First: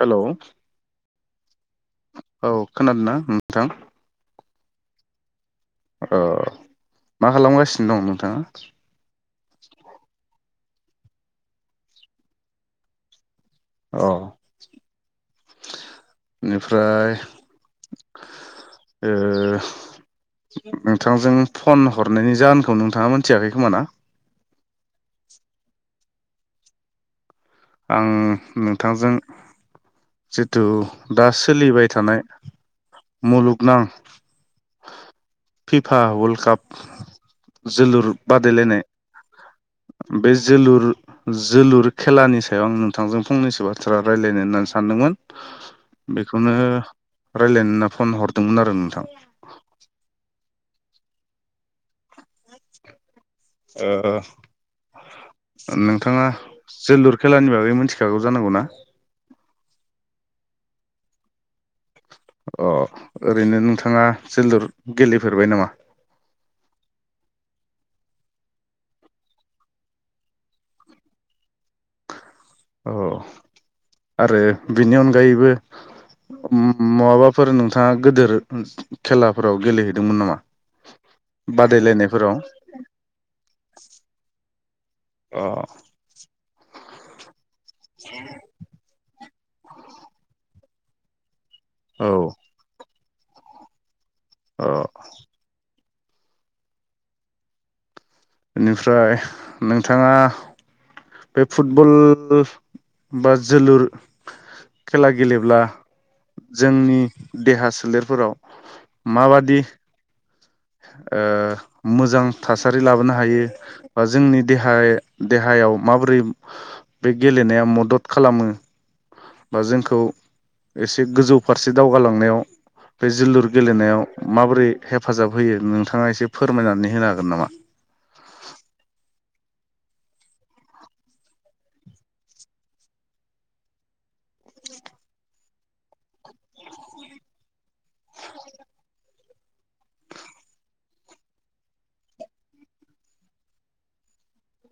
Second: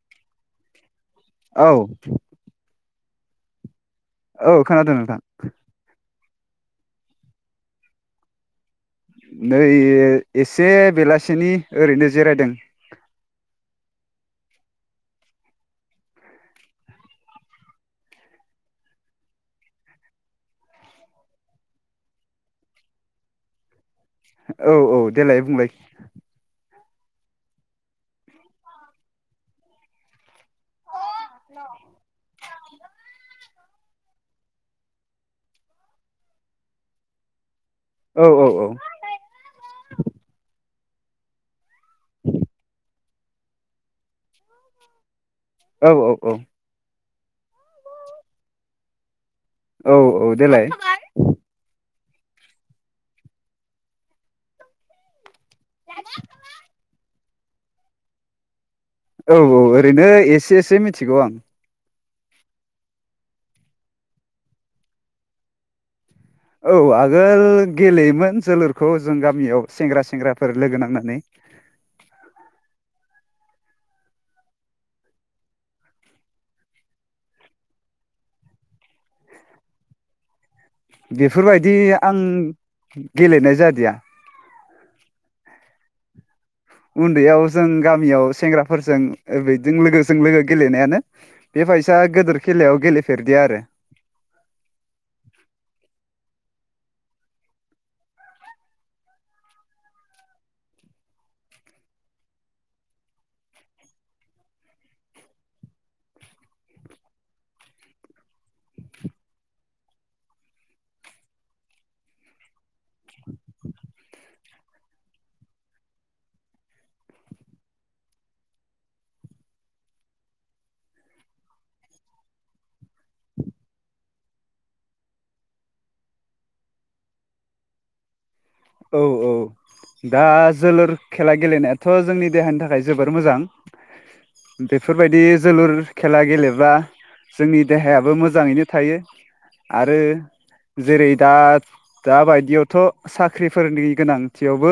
हेल' औ खोनादों नोंथां औ खोनादों नोंथां औ मा खालामगासिनो दं नोंथाङा नै ए से बेलासिनि ओरैनो जिरायदों अ बेनिफ्राय ओं नोंथांजों फन हरनायनि जाहोनखौ नोंथाङा मोनथियाखै खोमा ना? औ औ देलाय बुंलाय आं नोंथांजों जिथु दा सोलिबाय थानाय मुलुगनां फिफा वर्ल्ड काप जोलुर औ औ बादायलायनाय बे जोलुर जोलुर खेलानि सा याव नोंथांजों फनसो बाथ्रा रायज्लायनो होननानै सानदोंमोन। औ औ बेखौनो रायलायनो होनना फन हरदोंमोन आरो नोंथां। औ औ देलाय। ओं नोंथाङा जोलुर खेलानि बागै मिथिखागौ जानांगौ ना? औ औ ओरैनो एसे एसे मिथिगौ आं। अ ओरैनो नोंथाङा जोलुर गेलेफेरबाय नामा? औ आगोल गेलेयोमोन जोलुरखौ जों गामियाव सेंग्रा सेंग्राफोर लोगो नांनानै। अ आरो बेनि अनगायैबो माबाफोर नोंथाङा गेदोर खेलाफोराव गेलेहैदोंमोन नामा? बेफोरबायदि आं बादायलायनायफोराव गेलेनाय जादिया। अ [inaudible] उन्दैयाव जों गामियाव सेंग्राफोरजों बेजों लोगोजों लोगो गेलेनायानो बे बायसा औ गेदेर खेलायाव गेले फेरदिया आरो। अ इनिफ्राय नोंथाङा बे फुटबल बो बा जोलुर खेला गेलेब्ला जोंनि देहा सोलेरफोराव माबादि ओ मोजां थासारि लाबोनो हायो बा जोंनि देहा-देहायाव माबोरै बे गेलेनाया मदद खालामो? बा जोंखौ एसे गोजौ फारसे दावगालांनायाव बे जोलुर गेलेनायाव माबोरै हेफाजाब होयो नोंथाङा एसे फोरमायनानै होनो हागोन नामा? औ औ दा जोलुर खेला गेलेनायाथ' जोंनि देहानि थाखाय जोबोर मोजां बेफोरबायदि जोलुर खेला गेलेबा जोंनि देहायाबो मोजाङैनो थायो। आरो जेरै दा दाबायदियावथ' सा ख्रिफोरनि गोनांथियावबो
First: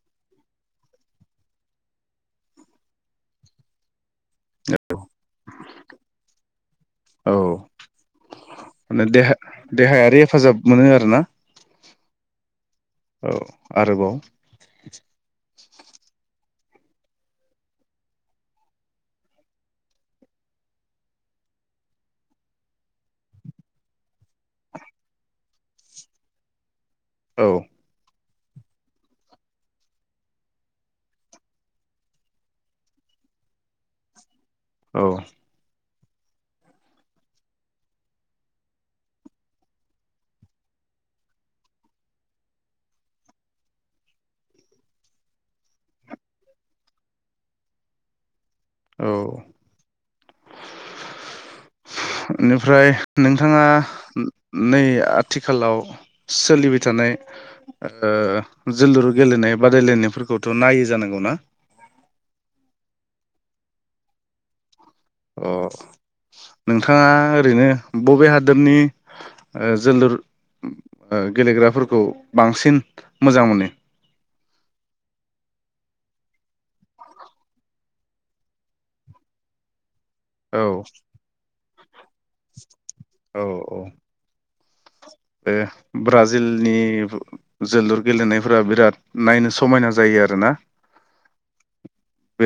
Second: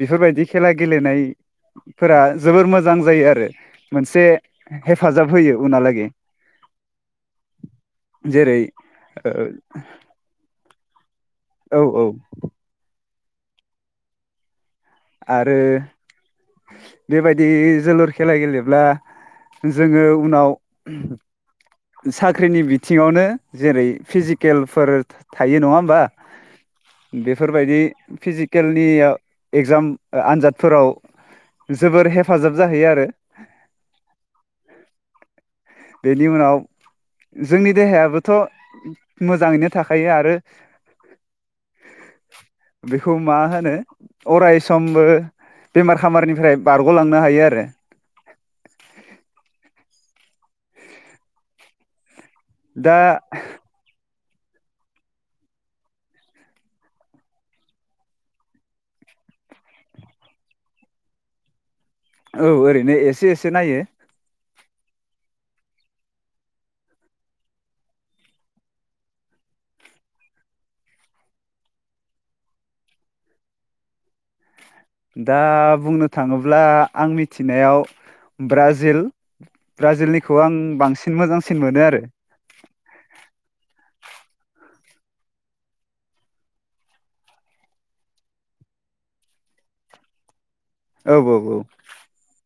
बेफोरबायदि खेला गेलेनायफोरा जोबोर मोजां जायो आरो मोनस से हेफाजाब होयो उनावलागै औ जेरै माने ओ देहा देहायारि हेफाजाब मोनो आरो ना। औ औ। औ आरोबाव आरो बेबायदि जोलुर खेला गेलेब्ला जोङो उनाव साख्रिनि बिथिङावनो जेरै फिजिकेलफोर थायो नङा होमबा? औ बेफोरबायदि फिजिक केलनि ओ एगजाम ओ आनजादफोराव जोबोर हेफाजाब जाहैयो आरो। औ बेनि उनाव जोंनि देहायाबोथ' मोजाङैनो थाखायो आरो बेखौ मा होनो अराय सममबो बेमार खामारनिफ्राय बारग'लांनो हायो आरो। औ बेनिफ्राय दा नोंथाङा नै आथिखालाव सोलिबाय थानाय ओ जोलुर गेलेनाय बादायलायनायफोरखौथ' नायो जानांगौना? औ ओरैनो एसे एसे नायो। अ' नोंथाङा ओरैनो बबे हादोरनि ओ जोलुर ओ गेलेग्राफोरखौ बांसिन मोजां मोनो? दा बुंनो थाङोब्ला आं मिथिनायाव ब्राजिल। ब्राजिलनिखौ आं औ बांसिन मोजांसिन मोनो आरो। [inaudible] औ औ ओ ब्राजिलनि जोलुर गेलेनायफोरा बिराद नायनो समायना जायो आरोना? औ औ औ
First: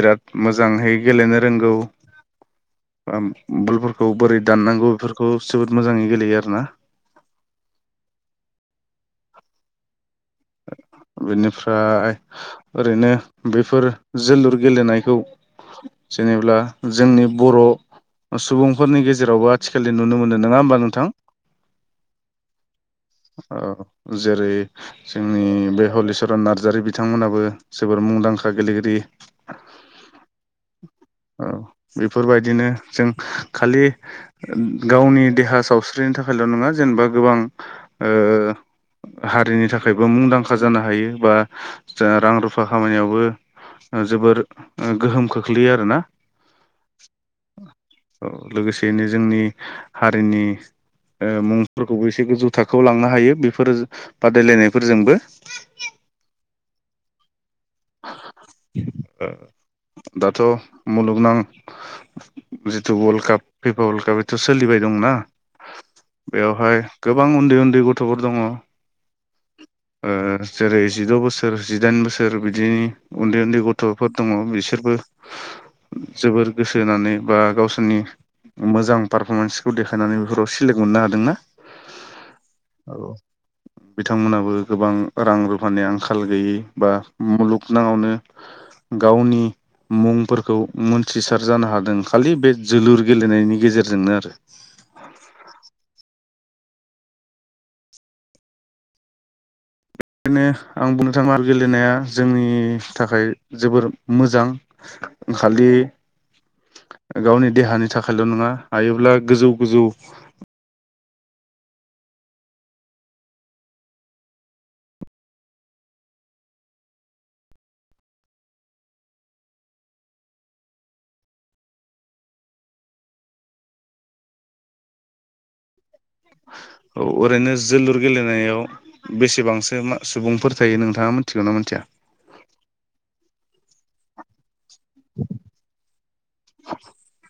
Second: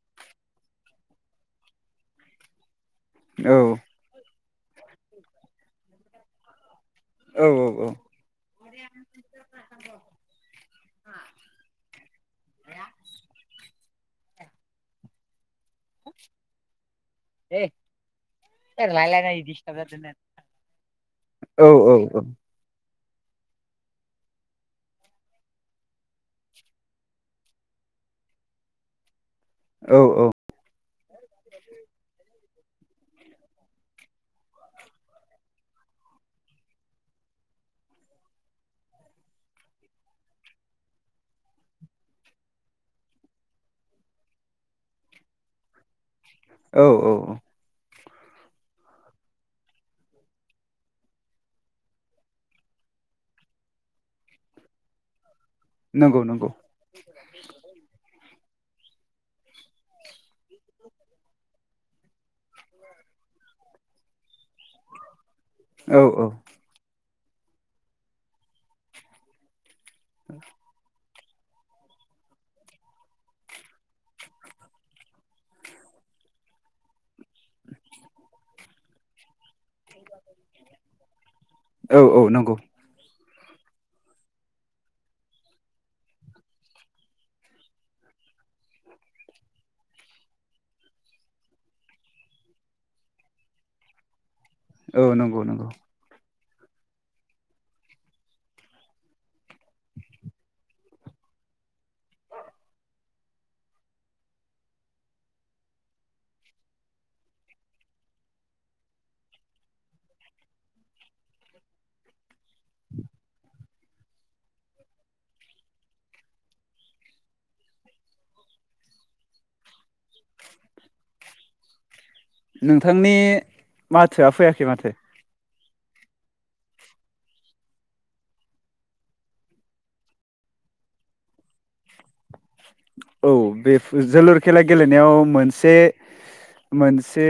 बिराद मोजाङै गेलेनो रोंगौ। ओम औ बुलफोरखौ बोरै दाननांगौ बेफोरखौ जोबोद मोजाङै गेलेयो आरो ना। औ औ औ बेनिफ्राय ओरैनो बेफोर जोलुर गेलेनायखौ जेनेल्बा जोंनि बर' सुबुंफोरनि गेजेरावबो आथिखालनि नुनो मोनो नङा होमबा नोंथां। औ जेरै जोंनि बे हलिचरन नार्जारि बिथांमोनाबो जोबोर मुंदांखा गेलेगिरि औ औ बेफोरबायदि बिदिनो जों खालि गावनि देहा सावस्रिनि थाखायल' नङा जेनेबा गोबां ओ हारिनि थाखायबो मुंदांखा जानो हायो बा जा रां रुफा खामानियावबो जोबोर गोहोम खोख्लैयो आरोना औ औ औ औ लोगोसेैनो जोंनि हारिनि ओ मुंफोरखौबो एसे गोजौ थाखो खौ लांनो हायो बेफोर बादायलायनायफोरजोंबो नंगौ नंगौ ओ दाथ' मुलुगनां जिथु वर्ल्ड काप फफा वर्ल्ड काप बेथ' सोलिबाय दंना औ औ बेवहाय गोबां उन्दै उन्दै गथ'फोर दङ ओ जेरै जिद' बो बोसोर जिदाइन बोसोर बिदि बिनि उन्दै उन्दै गथ'फोर दङ बिसोरबो जोबोर गोसो होनानै बा गावसोरनि मोजां पारफरमेन्सखौ देखायनानै बेफोराव सेलेक्ट मोननो हादोंना औ औ नंगौ बिथांमोनाबो गोबां रां रुफानि आंखाल गैयि बा मुलुगनङावनो गावनि मुंफोरखौ मोनथिसार जानो हादों खालि बे जोलुर गेलेनायनि गेजेरजोंनो आरो औ नंगौ नंगौ बेखायनो आं बुंनो थाङा आरो गेलेनाया जोंनि थाखाय जोबोर मोजां खालि गावनि देहानि थाखायल' नङा हायोब्ला गोजौ गोजौ नोंथांनि माथोआ फैयाखै माथो औ ओरैनो जोलुर गेलेनायाव बेसेबांसो सुबुंफोर थायो नोंथाङा मिथिगौ ना मिथिया औ बे जोलुर खेला गेलेनायाव मोनसे मोनसे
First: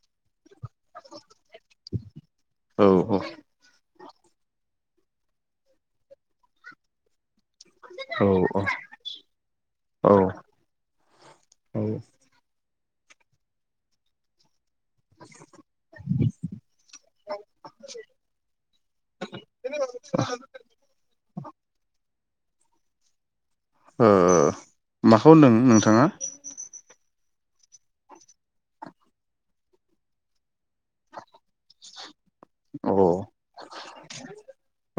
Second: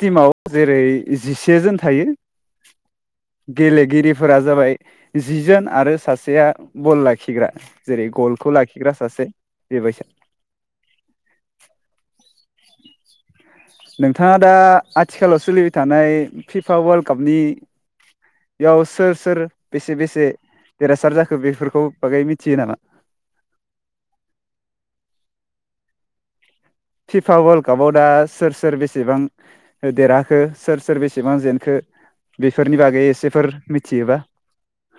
टिमाव जेरै जिसे जोन थायो औ औ गेलेगिरि फोरा जाबाय जिजोन आरो सासेया बल लाखिग्रा जेरै औ गलखौ लाखिग्रा सासे बायैस औ औ ओ नोंथांङा दा आथिखालाव सोलिबाय थानाय फिफा वर्ल्ड कापनियाव सोर सोर बेसे बेसे देरहासार जाखो बेफोरखौ बागै मिथियो नामा माखौ होनदों नोंथांङा फिफा वर्ल्ड कापाव दा सोर सोर बेसेबां देरहाखो सोर सोर बेसेबां जेनखो बेफोरनि अ बागै एसेफोर मिथियोबा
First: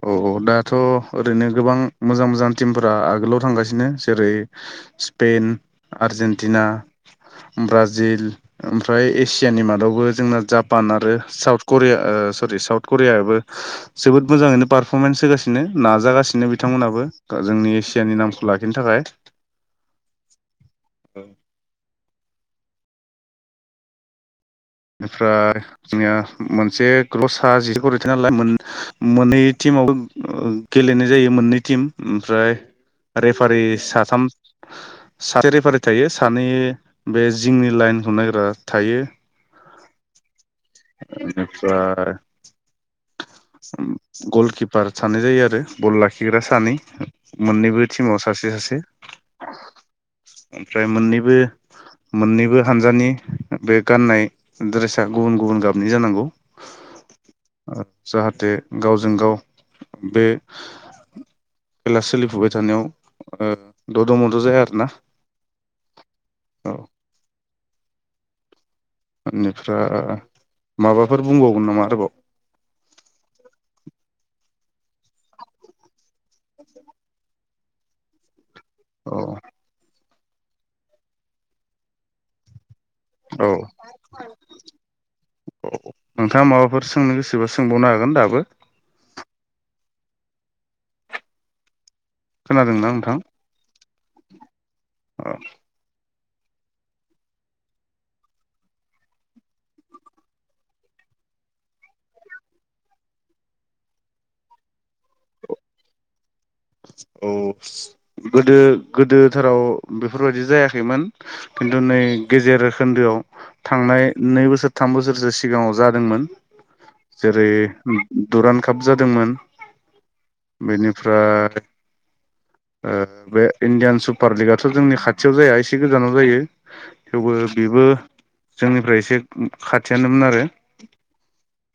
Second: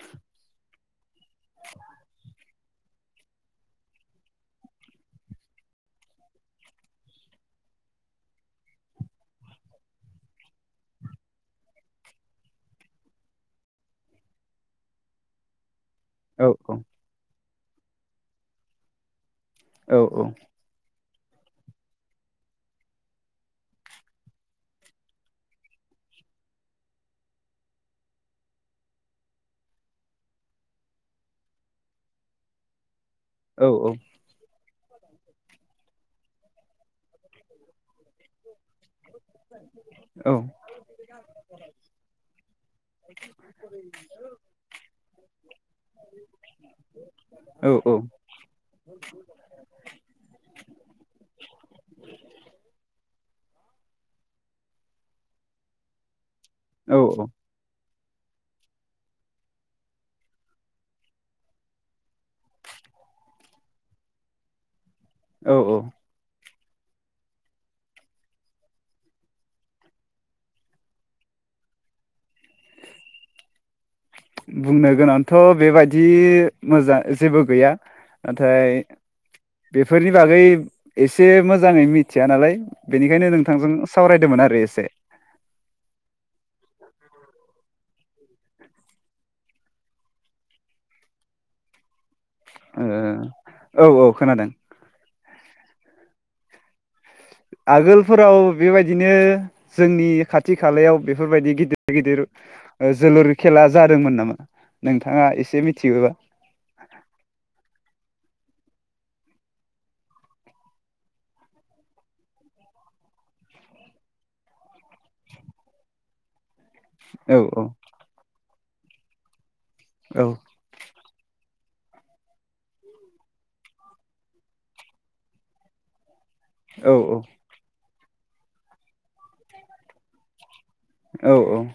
औ दाथ' ओरैनो गोबां मोजां मोजां टिमफोरा आगोलाव थांगासिनो जेरै स्पेन आर्जेनटिना ब्राजिल ओमफ्राय एसियानि मादावबो जोंना जापान आरो साउथ करिया सरि साउथ करियाबो जोबोद मोजाङैनो पारफरमेन्स होगासिनो नाजागासिनो औ औ बिथांमोनहाबो जोंनि एसियानि नामखौ लाखिनो थाखाय औ औ औ । ओमफ्राय जोंनिया मोनसे ग्लस जिथरिथ नालाय मोननै टिमावबो गेलेनाय जायो मोननै टिम ओमफ्राय रेफारि औ औ साथाम सारि फारि थायो सानै बे जिंनि लाइनखौ नायग्रा थायो औ इनिफ्राय गलकिपार सानै जायो आरो गल लाखिग्रा सानै औ मोननैबो टिमाव सासे सासे ओमफ्राय मोननैबो मोननैबो हानजानि बे गान्नाय ड्रेसा गुबुन गुबुन गाबनि जानांगौ। औ औ । जाहाथे गावजों गाव बे खेला सोलिफुबाय थानायाव दद' मद' जाया आरो ना । औ औ । औ । बेनिफ्राय माबाफोर बुंबावगोन नामा आरोबाव? बुंनो गोनांथ' बेबायाददि मोजां जेबो गैया नाथाय औ बेफोरनि बागै एसे मोजाङै मिथिया नालाय बेनिखायनो औ नोंथांजों सावरायदोंमोन आरो एसे नोंथाआ माबाफोर सोंनो गोसोबा सोंबावनो हागोन दाबो। खोनादोंना नोंथां ओ औ औ खोनादों। औ आगोलफोराव बेबायदिनो जोंनि खाथि खालायाव बेफोरबायदि गिदिर गिदिर जोलुर खेला जादोंमोन नामा नोंथाङा एसे मिथियोबा औ गोदो गोदोथोराव बेफोरबायाददि जायाखैमोन खिन्थु नै गेजेर खोन्दोआव थांनाय नै बोसोर थाम बोसोरसो सिगाङाव जादोंमोन। औ जेरै औ दुरानखा थाब जादोंमोन। औ बेनिफ्राय ओ बे इण्डियान सुपार लिगाथ' जोंनि खाथियाव जाया एसे गोजानाव जायो। औ थेवबो बेबो जोंनिफ्राय एसे खाथियानोमोन आरो। औ औ।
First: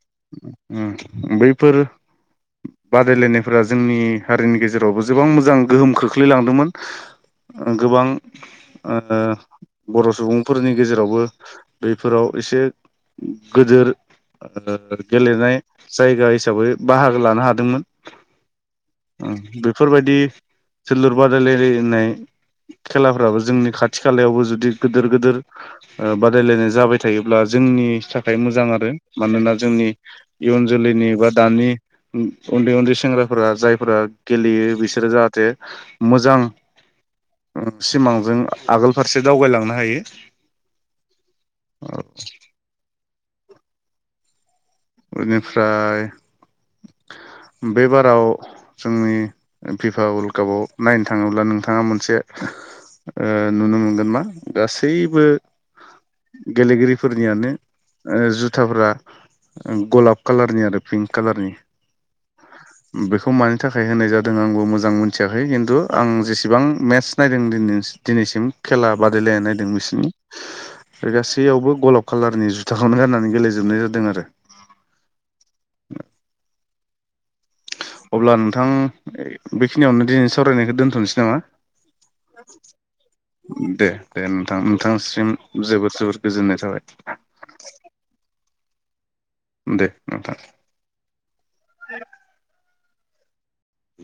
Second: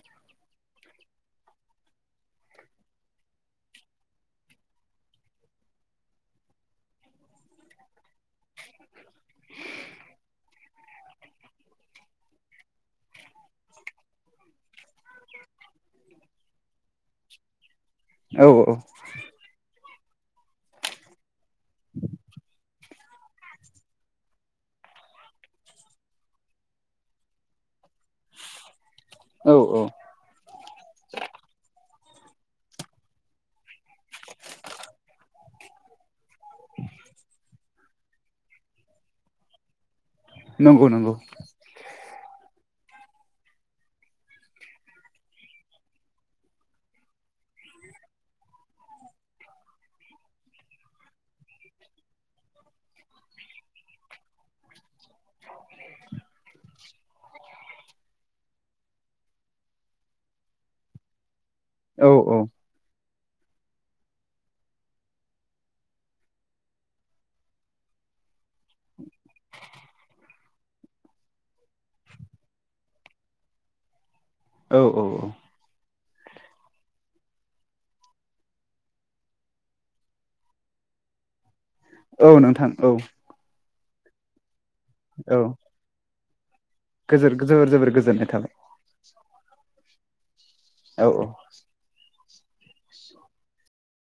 ओम बैफोर बादायलायनायफोरा जोंनि हारिनि गेजेराव जेरावबो गोबां मोजां गोहोम खोख्लैलांदोंमोन गोबां ओ बर' सुबुं फोरनि गेजेरावबो बैफोराव एसे गदोर गेलेनाय जायगा हिसाबै बाहागो लानो हादोंमोन। औ औ। बेफोरबायदि जोलुर बादायलायनाय खेलाफ्राबो जोंनि खाथि खालायावबो जुदि गिदिर गिदिर बादायलायनाय जाबाय थायोब्ला जोंनि थाखाय मोजां आरो औ मानोना औ जोंनि इयुन जोलैनि बा दानि उन्दै उन्दै सेंग्राफोरा जायफोरा गेलेयो बिसोरो जाहाथे मोजां [inaudible] सिमांजों आगोल फारसे दावगायलांनो हायो। नंगौ नंगौ। [inaudible] बेनिफ्राय बे बाराव जोंनि फिफा वर्ल्ड कापआव नायनो थाङोब्ला नोंथाङा मोनसे ओ नुनो मोनगोन मा गासैबो गेलेगिरिफोरनियानो जुथाफ्रा गलाब कालारनि आरो पिंक कालारनि। औ बेखौ मानि थाखाय होनाय जादों आंबो मोजां मोनथियाखै खिन्थु आं जेसेबां मेट्स नायदों दि दिनैसिम खेला बादायलायनाय नायदों बिसिनि बे गासैयावबो गलाब कालारनि जुथाखौनो गाननानै गेलेजोबनाय जादों आरो। औ औ औ। अब्ला नोंथां बेखिनियावनो दिनै सावरायनायखौ दोन्थनोसै नामा? औ नोंथां औ। दे दे। थां नोंथांसिम औ जोबोद जोर। गोजोननाय थाबाय। गोजोर जोबोर जोबोर गोजोननाय थाबाय। दे नोंथां। औ औ। [inaudible]